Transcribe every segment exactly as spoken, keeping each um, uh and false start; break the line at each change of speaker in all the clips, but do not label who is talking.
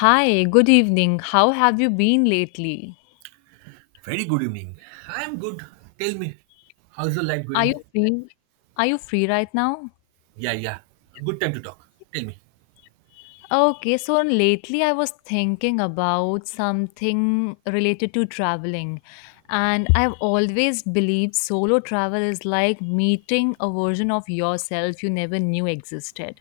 Hi, good evening. How have you been lately?
Very good evening. I am good. Tell me, how's your life
Are
going?
you free? Are you free right now?
Yeah, yeah. Good time to talk. Tell me.
Okay, so lately I was thinking about something related to traveling, and I've always believed solo travel is like meeting a version of yourself you never knew existed.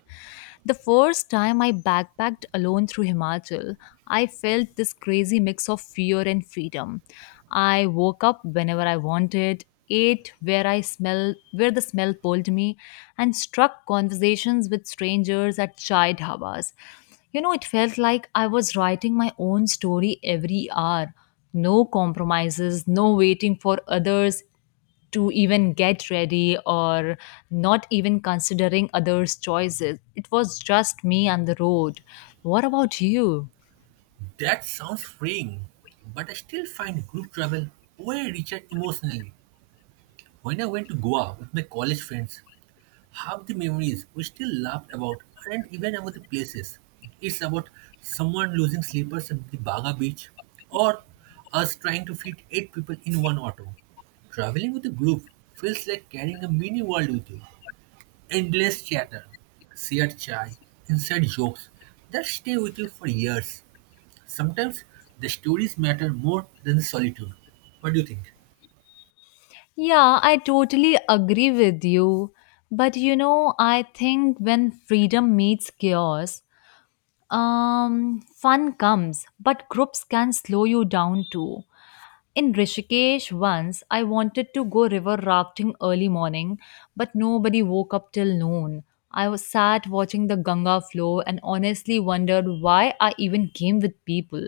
The first time I backpacked alone through Himachal, I felt this crazy mix of fear and freedom. I woke up whenever I wanted, ate where I smell where the smell pulled me, and struck conversations with strangers at chai dhabas. You know, it felt like I was writing my own story every hour. No compromises, no waiting for others to even get ready or not even considering others' choices. It was just me and the road. What about you?
That sounds freeing, but I still find group travel way richer emotionally. When I went to Goa with my college friends, half the memories we still laughed about aren't even about the places. It's about someone losing slippers at the Baga beach or us trying to fit eight people in one auto. Traveling with a group feels like carrying a mini world with you. Endless chatter, shared chai, inside jokes that stay with you for years. Sometimes the stories matter more than the solitude. What do you think?
Yeah, I totally agree with you. But you know, I think when freedom meets chaos, um, fun comes, but groups can slow you down too. In Rishikesh once, I wanted to go river rafting early morning, but nobody woke up till noon. I was sat watching the Ganga flow and honestly wondered why I even came with people.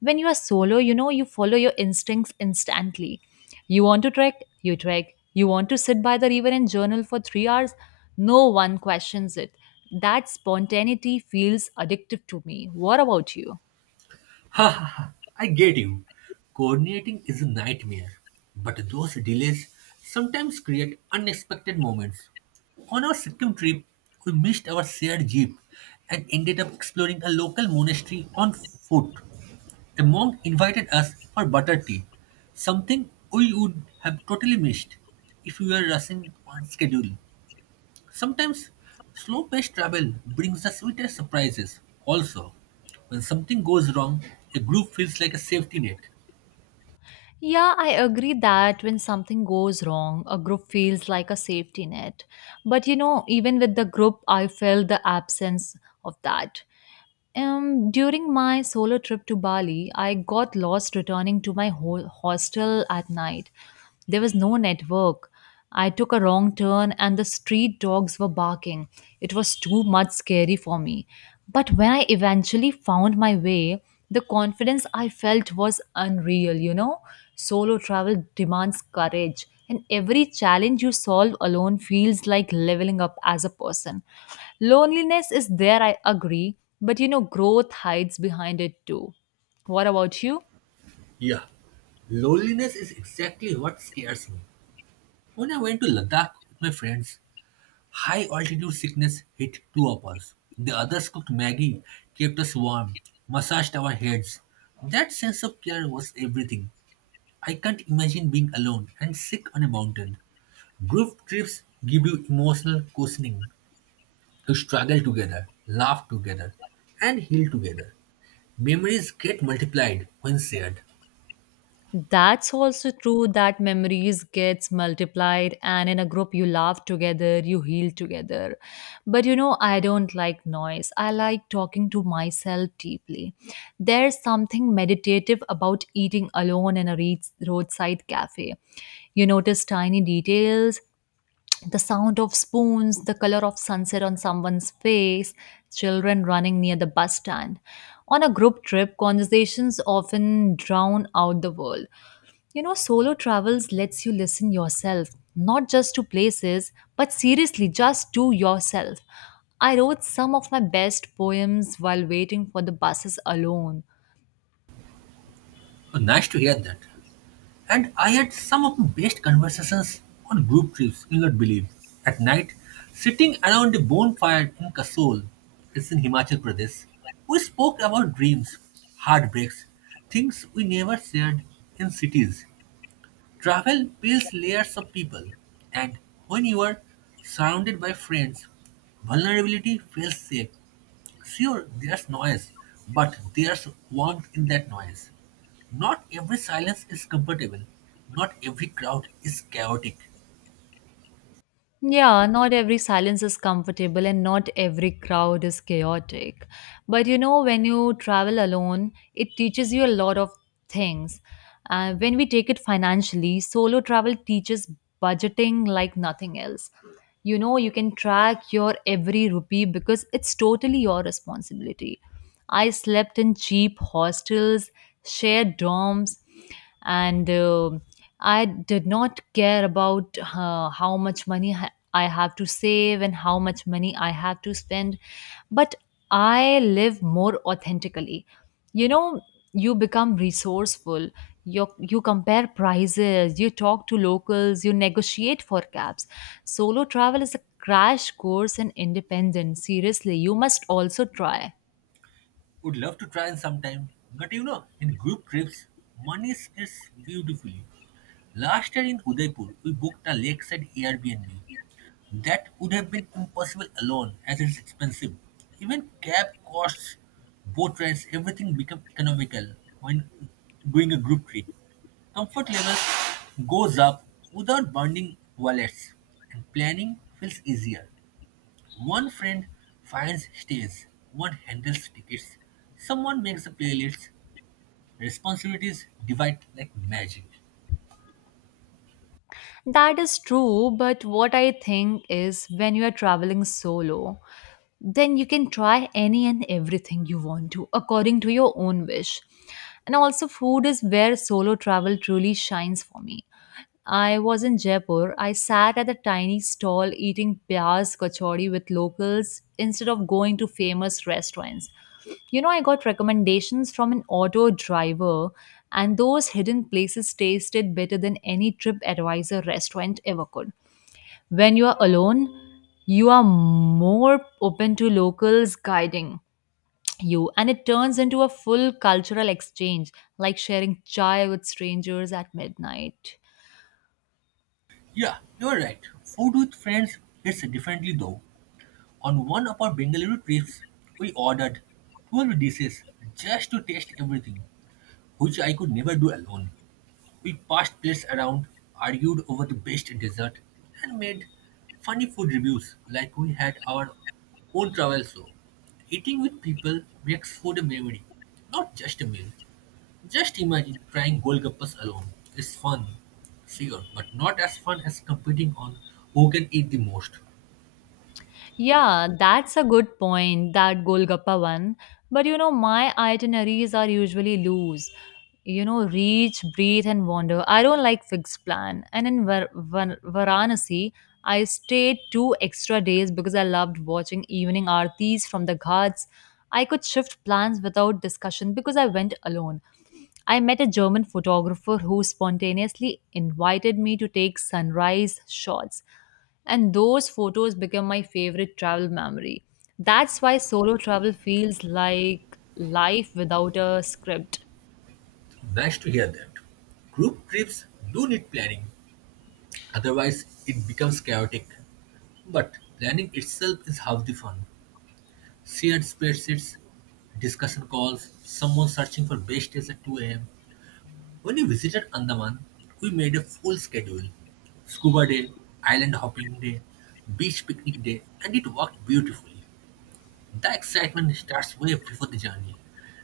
When you are solo, you know you follow your instincts instantly. You want to trek, you trek. You want to sit by the river and journal for three hours, no one questions it. That spontaneity feels addictive to me. What about you?
Ha ha ha, I get you. Coordinating is a nightmare, but those delays sometimes create unexpected moments. On our Sikkim trip, we missed our shared jeep and ended up exploring a local monastery on foot. The monk invited us for butter tea, something we would have totally missed if we were rushing on schedule. Sometimes slow paced travel brings the sweetest surprises. Also, when something goes wrong, a group feels like a safety net.
Yeah, I agree that when something goes wrong, a group feels like a safety net. But you know, even with the group, I felt the absence of that. Um, during my solo trip to Bali, I got lost returning to my ho- hostel at night. There was no network. I took a wrong turn and the street dogs were barking. It was too much scary for me. But when I eventually found my way, the confidence I felt was unreal, you know? Solo travel demands courage and every challenge you solve alone feels like leveling up as a person. Loneliness is there, I agree, but you know, growth hides behind it too. What about you?
Yeah, loneliness is exactly what scares me. When I went to Ladakh with my friends, high altitude sickness hit two of us. The others cooked Maggie, kept us warm, massaged our heads. That sense of care was everything. I can't imagine being alone and sick on a mountain. Group trips give you emotional cushioning. You struggle together, laugh together, and heal together. Memories get multiplied when shared.
That's also true that memories gets multiplied and in a group you laugh together, you heal together. But you know, I don't like noise. I like talking to myself deeply. There's something meditative about eating alone in a re- roadside cafe. You notice tiny details, the sound of spoons, the color of sunset on someone's face, children running near the bus stand. On a group trip, conversations often drown out the world. You know, solo travels lets you listen yourself, not just to places, but seriously, just to yourself. I wrote some of my best poems while waiting for the buses alone.
Oh, nice to hear that. And I had some of the best conversations on group trips, you'll not believe. At night, sitting around a bonfire in Kasol, it's in Himachal Pradesh, we spoke about dreams, heartbreaks, things we never shared in cities. Travel builds layers of people, and when you are surrounded by friends, vulnerability feels safe. Sure, there's noise, but there's warmth in that noise. Not every silence is comfortable. Not every crowd is chaotic.
Yeah, not every silence is comfortable and not every crowd is chaotic. But you know, when you travel alone, it teaches you a lot of things. Uh, when we take it financially, solo travel teaches budgeting like nothing else. You know, you can track your every rupee because it's totally your responsibility. I slept in cheap hostels, shared dorms, and uh, I did not care about uh, how much money ha- I have to save and how much money I have to spend, but I live more authentically. You know, you become resourceful. You, you compare prices, you talk to locals, you negotiate for cabs. Solo travel is a crash course in independence. Seriously, you must also try.
Would love to try in sometime. But you know, in group trips, money is beautifully. Last year in Udaipur, we booked a lakeside Airbnb. That would have been impossible alone, as it's expensive. Even cab costs, boat rides, everything become economical when doing a group trip. Comfort levels goes up without burning wallets, and planning feels easier. One friend finds stays, one handles tickets, someone makes the playlists. Responsibilities divide like magic.
That is true, but what I think is when you are traveling solo, then you can try any and everything you want to according to your own wish. And also, food is where solo travel truly shines for me. I was in Jaipur. I sat at a tiny stall eating pyaz kachori with locals instead of going to famous restaurants. You know, I got recommendations from an auto driver, and those hidden places tasted better than any TripAdvisor restaurant ever could. When you are alone, you are more open to locals guiding you, and it turns into a full cultural exchange, like sharing chai with strangers at midnight.
Yeah, you're right. Food with friends hits differently though. On one of our Bengaluru trips, we ordered twelve dishes just to taste everything, which I could never do alone. We passed plates around, argued over the best dessert, and made funny food reviews like we had our own travel show. Eating with people makes food a memory, not just a meal. Just imagine trying Golgappas alone. It's fun, sure, but not as fun as competing on who can eat the most.
Yeah, that's a good point, that Golgappa one. But you know, my itineraries are usually loose. You know, reach, breathe, and wander. I don't like fixed plan. And in Var- Var- Varanasi, I stayed two extra days because I loved watching evening aartis from the ghats. I could shift plans without discussion because I went alone. I met a German photographer who spontaneously invited me to take sunrise shots, and those photos become my favorite travel memory. That's why solo travel feels like life without a script.
Nice to hear that. Group trips do need planning, otherwise, it becomes chaotic. But planning itself is half the fun. Shared spreadsheets, discussion calls, someone searching for best days at two a m. When we visited Andaman, we made a full schedule scuba day, island hopping day, beach picnic day, and it worked beautifully. The excitement starts way before the journey,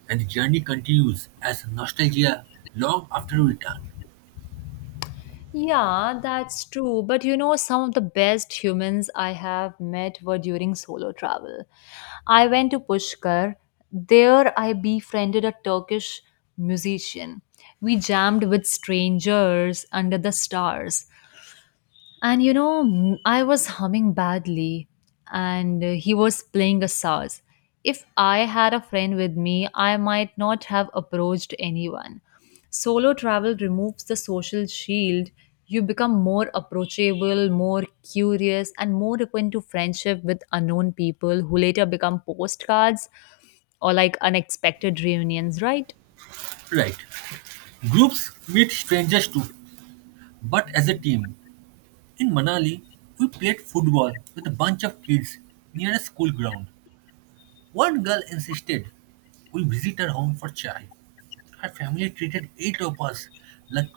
and the journey continues as nostalgia long after we return.
Yeah, that's true. But you know, some of the best humans I have met were during solo travel. I went to Pushkar. There, I befriended a Turkish musician. We jammed with strangers under the stars. And you know, m- I was humming badly and uh, he was playing a saz. If I had a friend with me, I might not have approached anyone. Solo travel removes the social shield. You become more approachable, more curious, and more open to friendship with unknown people who later become postcards or like unexpected reunions, right?
Right. Groups meet strangers too, but as a team. In Manali, we played football with a bunch of kids near a school ground. One girl insisted we visit her home for chai. Her family treated eight of us like,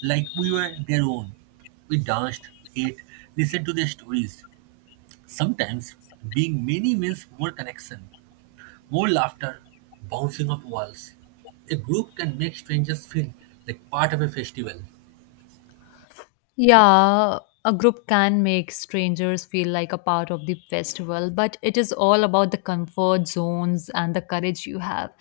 like we were their own. We danced, ate, listened to their stories. Sometimes being many means more connection, more laughter, bouncing off walls. A group can make strangers feel like part of a festival.
Yeah, a group can make strangers feel like a part of the festival, but it is all about the comfort zones and the courage you have.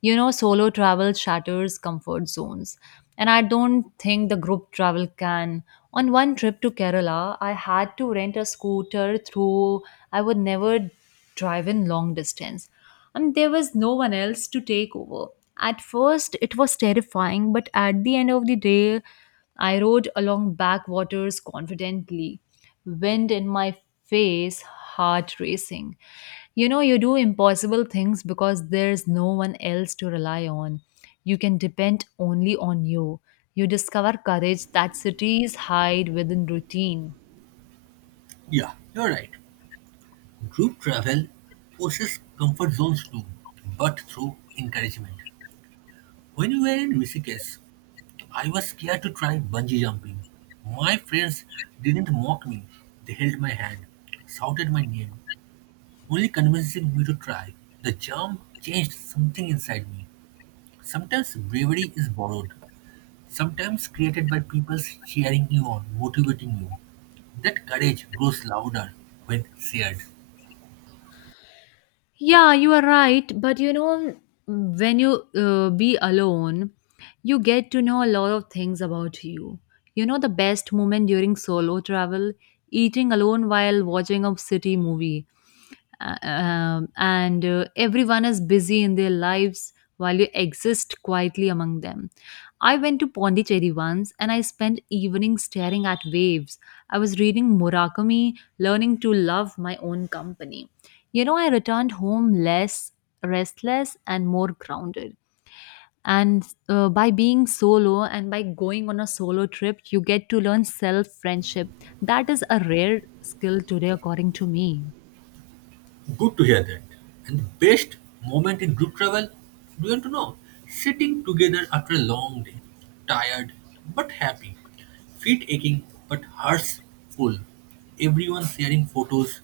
You know, solo travel shatters comfort zones. And I don't think the group travel can. On one trip to Kerala, I had to rent a scooter through, I would never drive in long distance. And there was no one else to take over. At first, it was terrifying, but at the end of the day, I rode along backwaters confidently, wind in my face, heart racing. You know, you do impossible things because there's no one else to rely on. You can depend only on you. You discover courage that cities hide within routine.
Yeah, you're right. Group travel poses comfort zones too, but through encouragement. When we were in Rishikesh, I was scared to try bungee jumping. My friends didn't mock me, they held my hand, shouted my name, only convincing me to try. The jump changed something inside me. Sometimes bravery is borrowed, sometimes created by people cheering you on, motivating you. That courage grows louder when shared.
Yeah, you are right. But you know, when you uh, be alone, you get to know a lot of things about you. You know, the best moment during solo travel, eating alone while watching a city movie, uh, um, and uh, everyone is busy in their lives while you exist quietly among them. I went to Pondicherry once and I spent evenings staring at waves. I was reading Murakami, learning to love my own company. You know, I returned home less restless and more grounded. And uh, by being solo and by going on a solo trip, you get to learn self friendship. That is a rare skill today, according to me.
Good to hear that. And the best moment in group travel, do you want to know? Sitting together after a long day, tired but happy, feet aching but hearts full. Everyone sharing photos,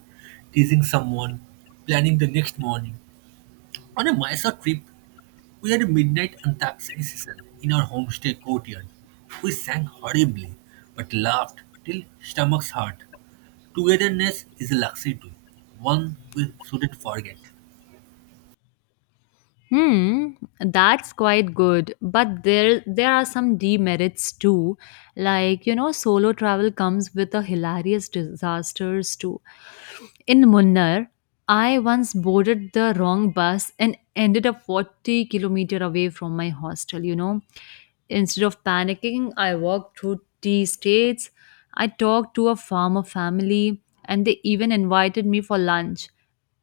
teasing someone, planning the next morning. On a Mysore trip, we had a midnight antakshari session in our homestay courtyard. We sang horribly but laughed till stomachs hurt. Togetherness is a luxury too, one we shouldn't forget.
Hmm, that's quite good, but there there are some demerits too. Like, you know, solo travel comes with a hilarious disasters too. In Munnar, I once boarded the wrong bus and ended up forty kilometer away from my hostel, you know. Instead of panicking, I walked through tea states. I talked to a farmer family, and they even invited me for lunch.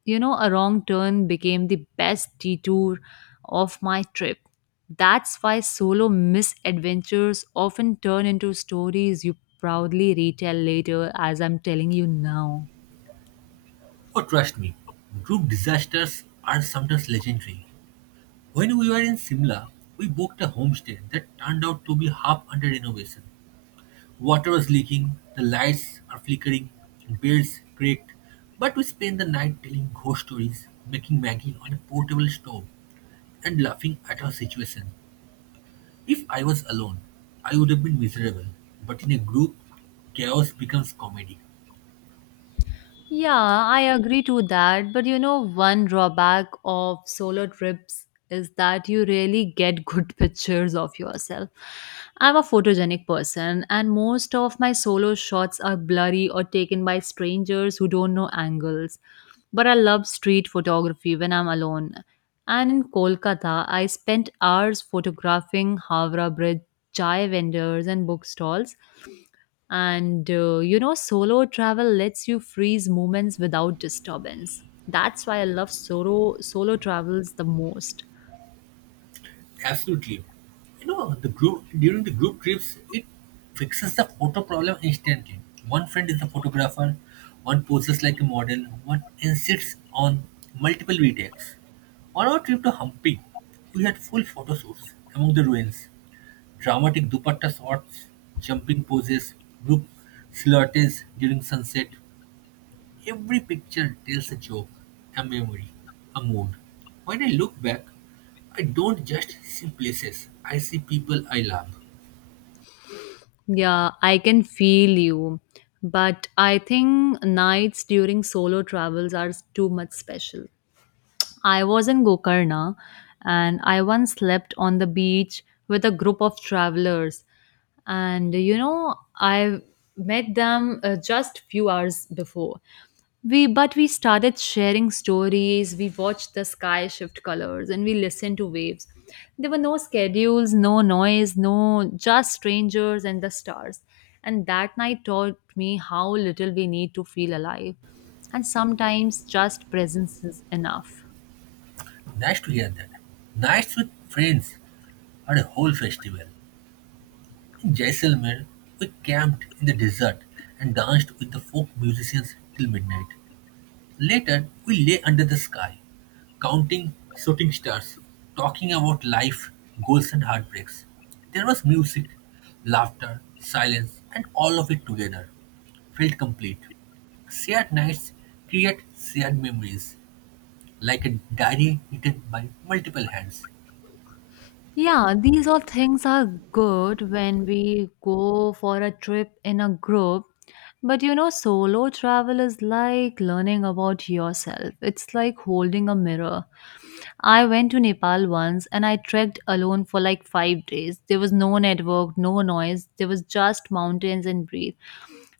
You know, a wrong turn became the best detour of my trip. That's why solo misadventures often turn into stories you proudly retell later, as I'm telling you now.
Oh, trust me, group disasters are sometimes legendary. When we were in Simla, we booked a homestay that turned out to be half under renovation. Water was leaking, the lights are flickering, beds cracked, but we spent the night telling ghost stories, making Maggie on a portable stove, and laughing at our situation. If I was alone, I would have been miserable, but in a group, chaos becomes comedy.
Yeah, I agree to that. But you know, one drawback of solo trips is that you really get good pictures of yourself. I'm a photogenic person, and most of my solo shots are blurry or taken by strangers who don't know angles. But I love street photography when I'm alone. And in Kolkata, I spent hours photographing Havra Bridge, chai vendors, and bookstalls and uh, you know, solo travel lets you freeze moments without disturbance. That's why I love solo solo travels the most.
Absolutely. You know, the group during the group trips, it fixes the photo problem instantly. One friend is the photographer, one poses like a model, one insists on multiple retakes. On our trip to Hampi, we had full photo shoots among the ruins, dramatic dupatta shots, jumping poses, group silhouettes during sunset. Every picture tells a joke, a memory, a mood. When I look back, I don't just see places, I see people I love.
Yeah, I can feel you. But I think nights during solo travels are too much special. I was in Gokarna and I once slept on the beach with a group of travelers, and you know I met them uh, just few hours before we but we started sharing stories. We watched the sky shift colors and we listened to waves. There were no schedules, no noise, no, just strangers and the stars. And that night taught me how little we need to feel alive, and sometimes just presence is enough.
Nice to hear that. Nights with friends are a whole festival. In Jaisalmer, we camped in the desert and danced with the folk musicians till midnight. Later, we lay under the sky, counting shooting stars, talking about life, goals, and heartbreaks. There was music, laughter, silence, and all of it together felt complete. Shared nights create shared memories, like a diary written by multiple hands.
Yeah, these all things are good when we go for a trip in a group. But you know, solo travel is like learning about yourself. It's like holding a mirror. I went to Nepal once and I trekked alone for like five days. There was no network, no noise, there was just mountains and breathe.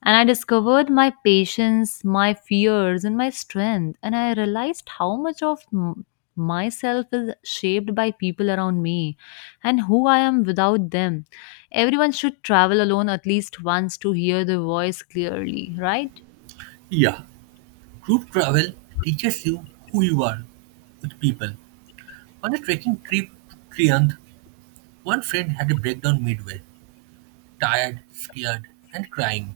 And I discovered my patience, my fears, and my strength. And I realized how much of m- myself is shaped by people around me and who I am without them. Everyone should travel alone at least once to hear the voice clearly, right?
Yeah, group travel teaches you who you are with people. On a trekking trip to Trianth, one friend had a breakdown midway, tired, scared, and crying.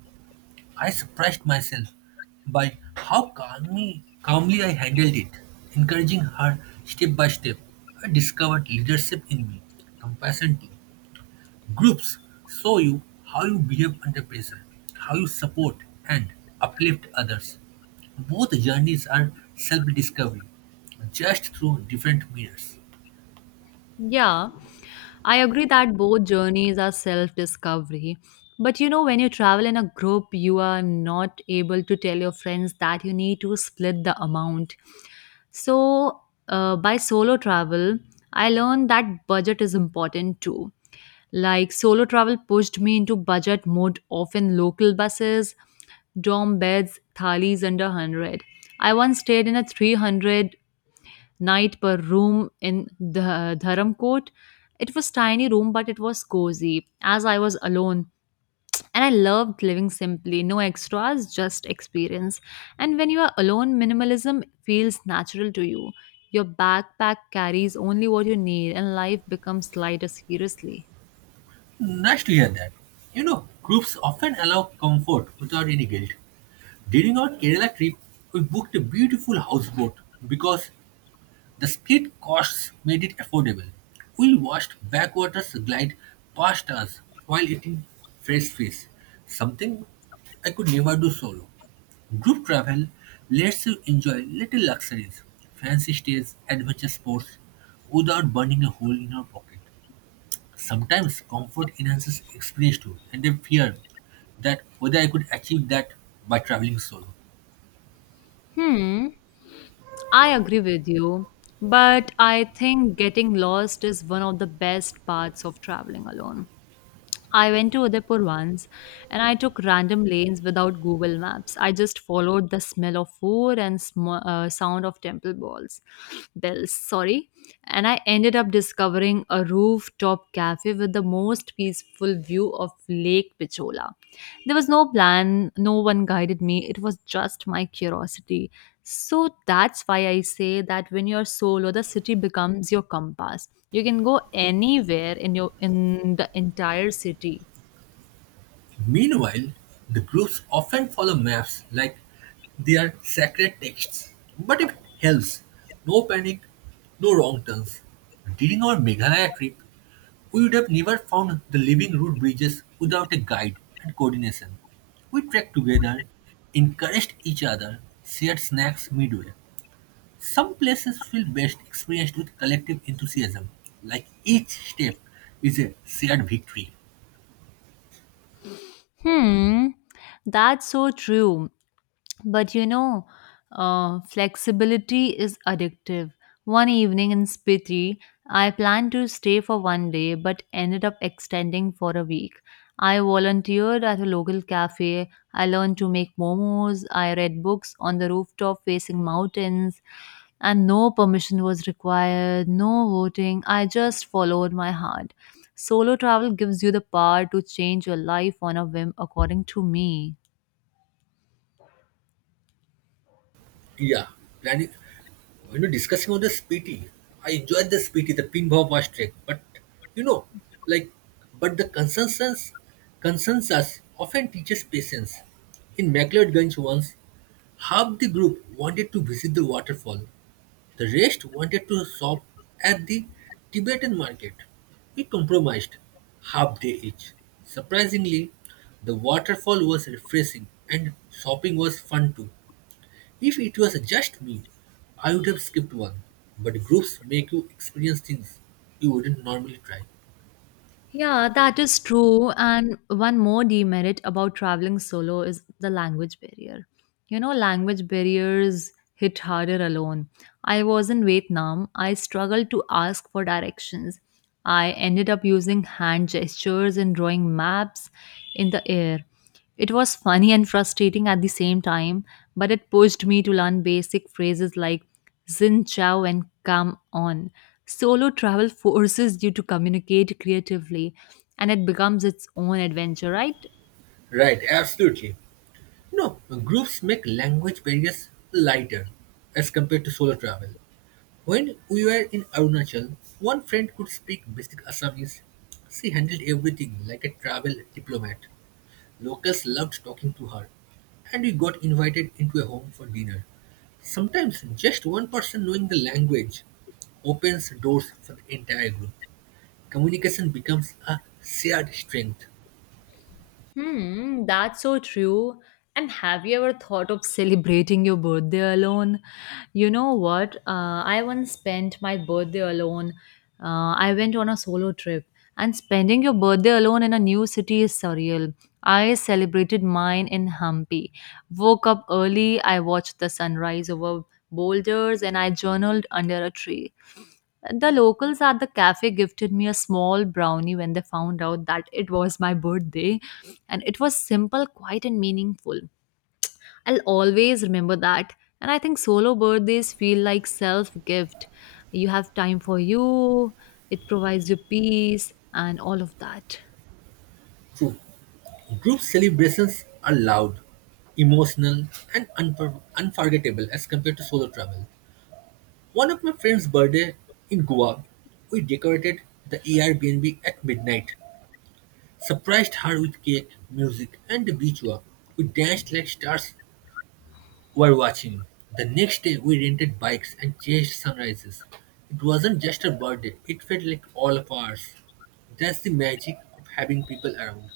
I surprised myself by how calmly, calmly I handled it, encouraging her step by step. I discovered leadership in me, compassion too. Groups show you how you behave under pressure, how you support and uplift others. Both journeys are self discovery, just through different mirrors.
Yeah, I agree that both journeys are self discovery. But you know, when you travel in a group, you are not able to tell your friends that you need to split the amount. So, uh, by solo travel, I learned that budget is important too. Like, solo travel pushed me into budget mode, often local buses, dorm beds, thalis under one hundred. I once stayed in a three hundred night per room in the Dharamkot. It was tiny room, but it was cozy as I was alone. And I loved living simply, no extras, just experience. And when you are alone, minimalism feels natural to you. Your backpack carries only what you need, and life becomes lighter seriously.
Nice to hear that. You know, groups often allow comfort without any guilt. During our Kerala trip, we booked a beautiful houseboat because the split costs made it affordable. We watched backwaters glide past us while eating fresh fish, something I could never do solo. Group travel lets you enjoy little luxuries, fancy stays, adventure sports without burning a hole in your pocket. Sometimes comfort enhances experience too, and I fear that whether I could achieve that by traveling solo.
Hmm, I agree with you, but I think getting lost is one of the best parts of traveling alone. I went to Udaipur once and I took random lanes without Google Maps. I just followed the smell of food and sm- uh, sound of temple bells. Bells, sorry. And I ended up discovering a rooftop cafe with the most peaceful view of Lake Pichola. There was no plan, no one guided me. It was just my curiosity. So that's why I say that when you're solo, the city becomes your compass. You can go anywhere in your in the entire city.
Meanwhile, the groups often follow maps like they are sacred texts. But if it helps, no panic, no wrong turns. During our Meghalaya trip, we would have never found the living road bridges without a guide and coordination. We trekked together, encouraged each other, shared snacks midway. Some places feel best experienced with collective enthusiasm, like each step is a shared victory.
Hmm, that's so true. But you know, uh, flexibility is addictive. One evening in Spiti, I planned to stay for one day but ended up extending for a week. I volunteered at a local cafe. I learned to make momos. I read books on the rooftop facing mountains. And no permission was required, no voting. I just followed my heart. Solo travel gives you the power to change your life on a whim, according to me.
Yeah, planning. When we're discussing on the spiti, I enjoyed the spiti, the pinball was trek. But you know, like, but the consensus, consensus often teaches patience. In McLeodganj once, half the group wanted to visit the waterfall. The rest wanted to shop at the Tibetan market. We compromised, half day each. Surprisingly, the waterfall was refreshing and shopping was fun too. If it was just me, I would have skipped one. But groups make you experience things you wouldn't normally try.
Yeah, that is true. And one more demerit about traveling solo is the language barrier. You know, language barriers hit harder alone. I was in Vietnam. I struggled to ask for directions. I ended up using hand gestures and drawing maps in the air. It was funny and frustrating at the same time, but it pushed me to learn basic phrases like Xin Chao and Come On. Solo travel forces you to communicate creatively, and it becomes its own adventure, right?
Right, absolutely. No, groups make language barriers lighter as compared to solo travel. When we were in Arunachal, one friend could speak basic Assamese. She handled everything like a travel diplomat. Locals loved talking to her, and we got invited into a home for dinner. Sometimes just one person knowing the language opens doors for the entire group. Communication becomes a shared strength.
Hmm, that's so true. And have you ever thought of celebrating your birthday alone? You know what? Uh, I once spent my birthday alone. Uh, I went on a solo trip, and spending your birthday alone in a new city is surreal. I celebrated mine in Hampi. Woke up early, I watched the sunrise over boulders, and I journaled under a tree. The locals at the cafe gifted me a small brownie when they found out that it was my birthday, and it was simple, quiet, and meaningful. I'll always remember that. And I think solo birthdays feel like self gift. You have time for you, it provides you peace, and all of that.
True. Group celebrations are loud, emotional, and unfor- unforgettable as compared to solo travel. One of my friend's birthday in Goa, we decorated the Airbnb at midnight. Surprised her with cake, music, and a beach walk. We danced like stars were watching. The next day, we rented bikes and chased sunrises. It wasn't just her birthday, it felt like all of ours. That's the magic of having people around.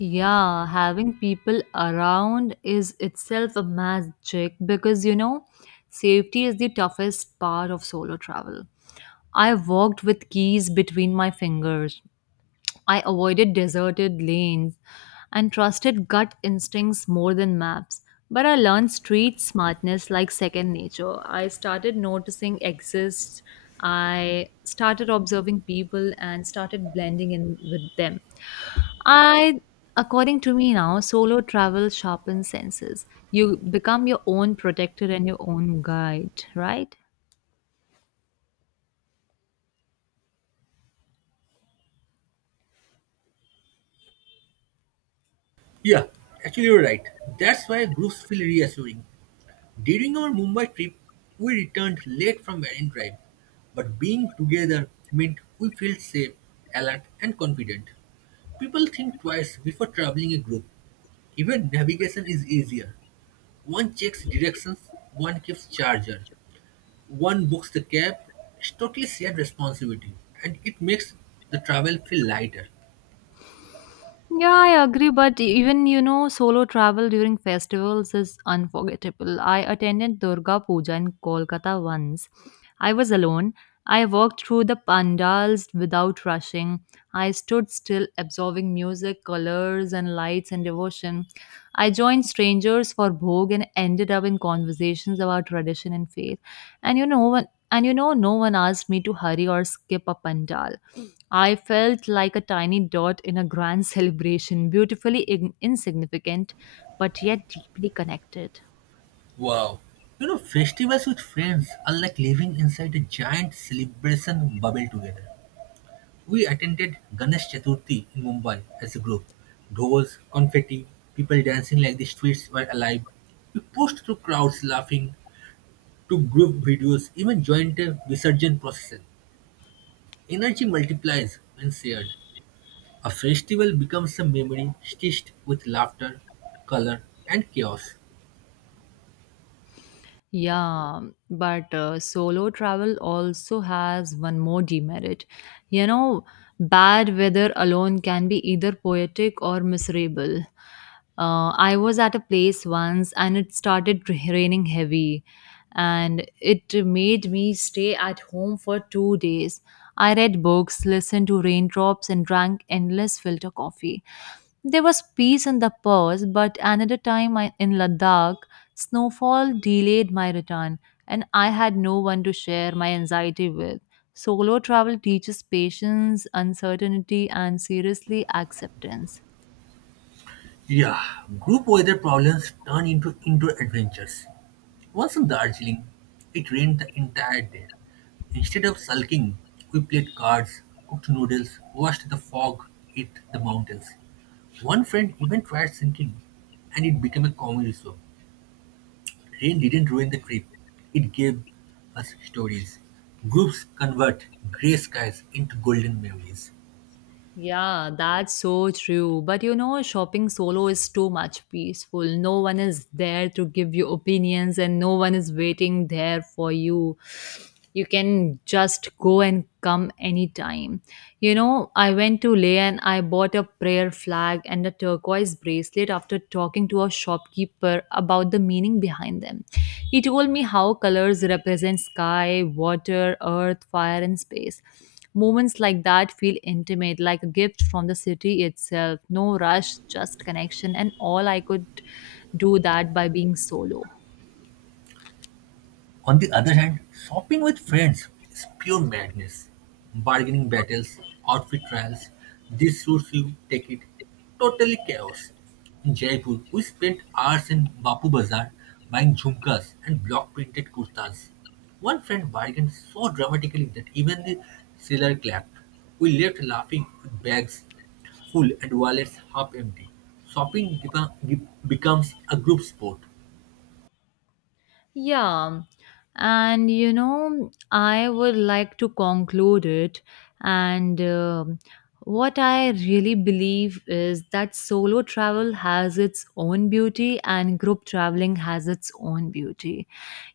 Yeah, having people around is itself a magic, because you know, safety is the toughest part of solo travel. I walked with keys between my fingers. I avoided deserted lanes and trusted gut instincts more than maps. But I learned street smartness like second nature. I started noticing exists. I started observing people and started blending in with them. I, according to me now, solo travel sharpens senses. You become your own protector and your own guide, right?
Yeah, actually, you're right. That's why groups feel reassuring. During our Mumbai trip, we returned late from Marine Drive, but being together meant we felt safe, alert, and confident. People think twice before traveling a group. Even navigation is easier. One checks directions, one keeps charger, one books the cab. It's totally shared responsibility and it makes the travel feel lighter.
Yeah, I agree, but even you know, solo travel during festivals is unforgettable. I attended Durga Puja in Kolkata once. I was alone. I walked through the pandals without rushing. I stood still, absorbing music, colors, and lights and devotion. I joined strangers for bhog and ended up in conversations about tradition and faith. And you know, one- and you know, no one asked me to hurry or skip a pandal. I felt like a tiny dot in a grand celebration, beautifully in- insignificant, but yet deeply connected.
Wow. You know, festivals with friends are like living inside a giant celebration bubble together. We attended Ganesh Chaturthi in Mumbai as a group. Dolls, confetti, people dancing like the streets were alive. We pushed through crowds laughing, took group videos, even joined a Visarjan procession. Energy multiplies when shared. A festival becomes a memory stitched with laughter, color, and chaos.
Yeah, but uh, solo travel also has one more demerit. You know, bad weather alone can be either poetic or miserable. Uh, I was at a place once and it started r- raining heavy, and it made me stay at home for two days. I read books, listened to raindrops, and drank endless filter coffee. There was peace in the pause, but another time I, in Ladakh, snowfall delayed my return, and I had no one to share my anxiety with. Solo travel teaches patience, uncertainty, and seriously acceptance.
Yeah, group weather problems turn into indoor adventures. Once in Darjeeling, it rained the entire day. Instead of sulking, we played cards, cooked noodles, watched the fog hit the mountains. One friend even tried sinking, and it became a comedy show. Rain didn't ruin the trip, it gave us stories. Groups convert gray skies into golden memories.
Yeah, that's so true. But you know, shopping solo is too much peaceful. No one is there to give you opinions and no one is waiting there for you. You can just go and come anytime. You know, I went to Leh and I bought a prayer flag and a turquoise bracelet after talking to a shopkeeper about the meaning behind them. He told me how colors represent sky, water, earth, fire, and space. Moments like that feel intimate, like a gift from the city itself. No rush, just connection, and all I could do that by being solo.
On the other hand, shopping with friends is pure madness. Bargaining battles, outfit trials, this suits you, take it. Totally chaos. In Jaipur, we spent hours in Bapu Bazaar buying jhumkas and block printed kurtas. One friend bargained so dramatically that even the seller clapped. We left laughing with bags full and wallets half empty. Shopping beca- becomes a group sport.
Yeah. And you know, I would like to conclude it. And um what I really believe is that solo travel has its own beauty and group traveling has its own beauty.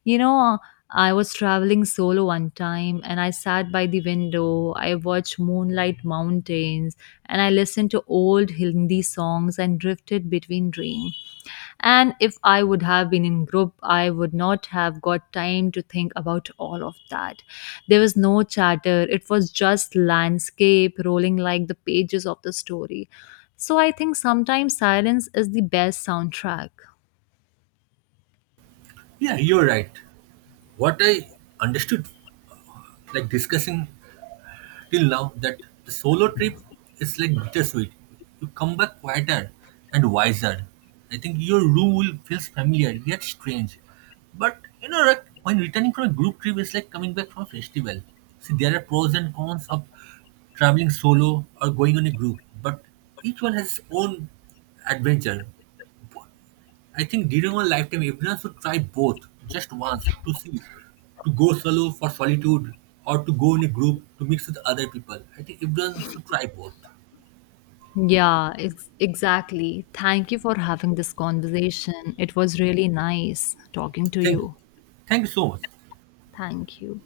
You know, uh, I was traveling solo one time and I sat by the window. I watched moonlight mountains and I listened to old Hindi songs and drifted between dreams. And if I would have been in group, I would not have got time to think about all of that. There was no chatter, it was just landscape rolling like the pages of the story. So I think sometimes silence is the best soundtrack.
Yeah, you're right. What I understood like discussing till now that the solo trip is like bittersweet. You come back quieter and wiser. I think your room will feel familiar yet strange. But you know, like, when returning from a group trip, it's like coming back from a festival. See, there are pros and cons of traveling solo or going on a group, but each one has its own adventure. I think during one lifetime, everyone should try both just once to see, to go solo for solitude or to go in a group to mix with other people. I think everyone should try both.
Yeah, ex- exactly. Thank you for having this conversation. It was really nice talking to
Thank you.
you.
Thank you so much.
Thank you.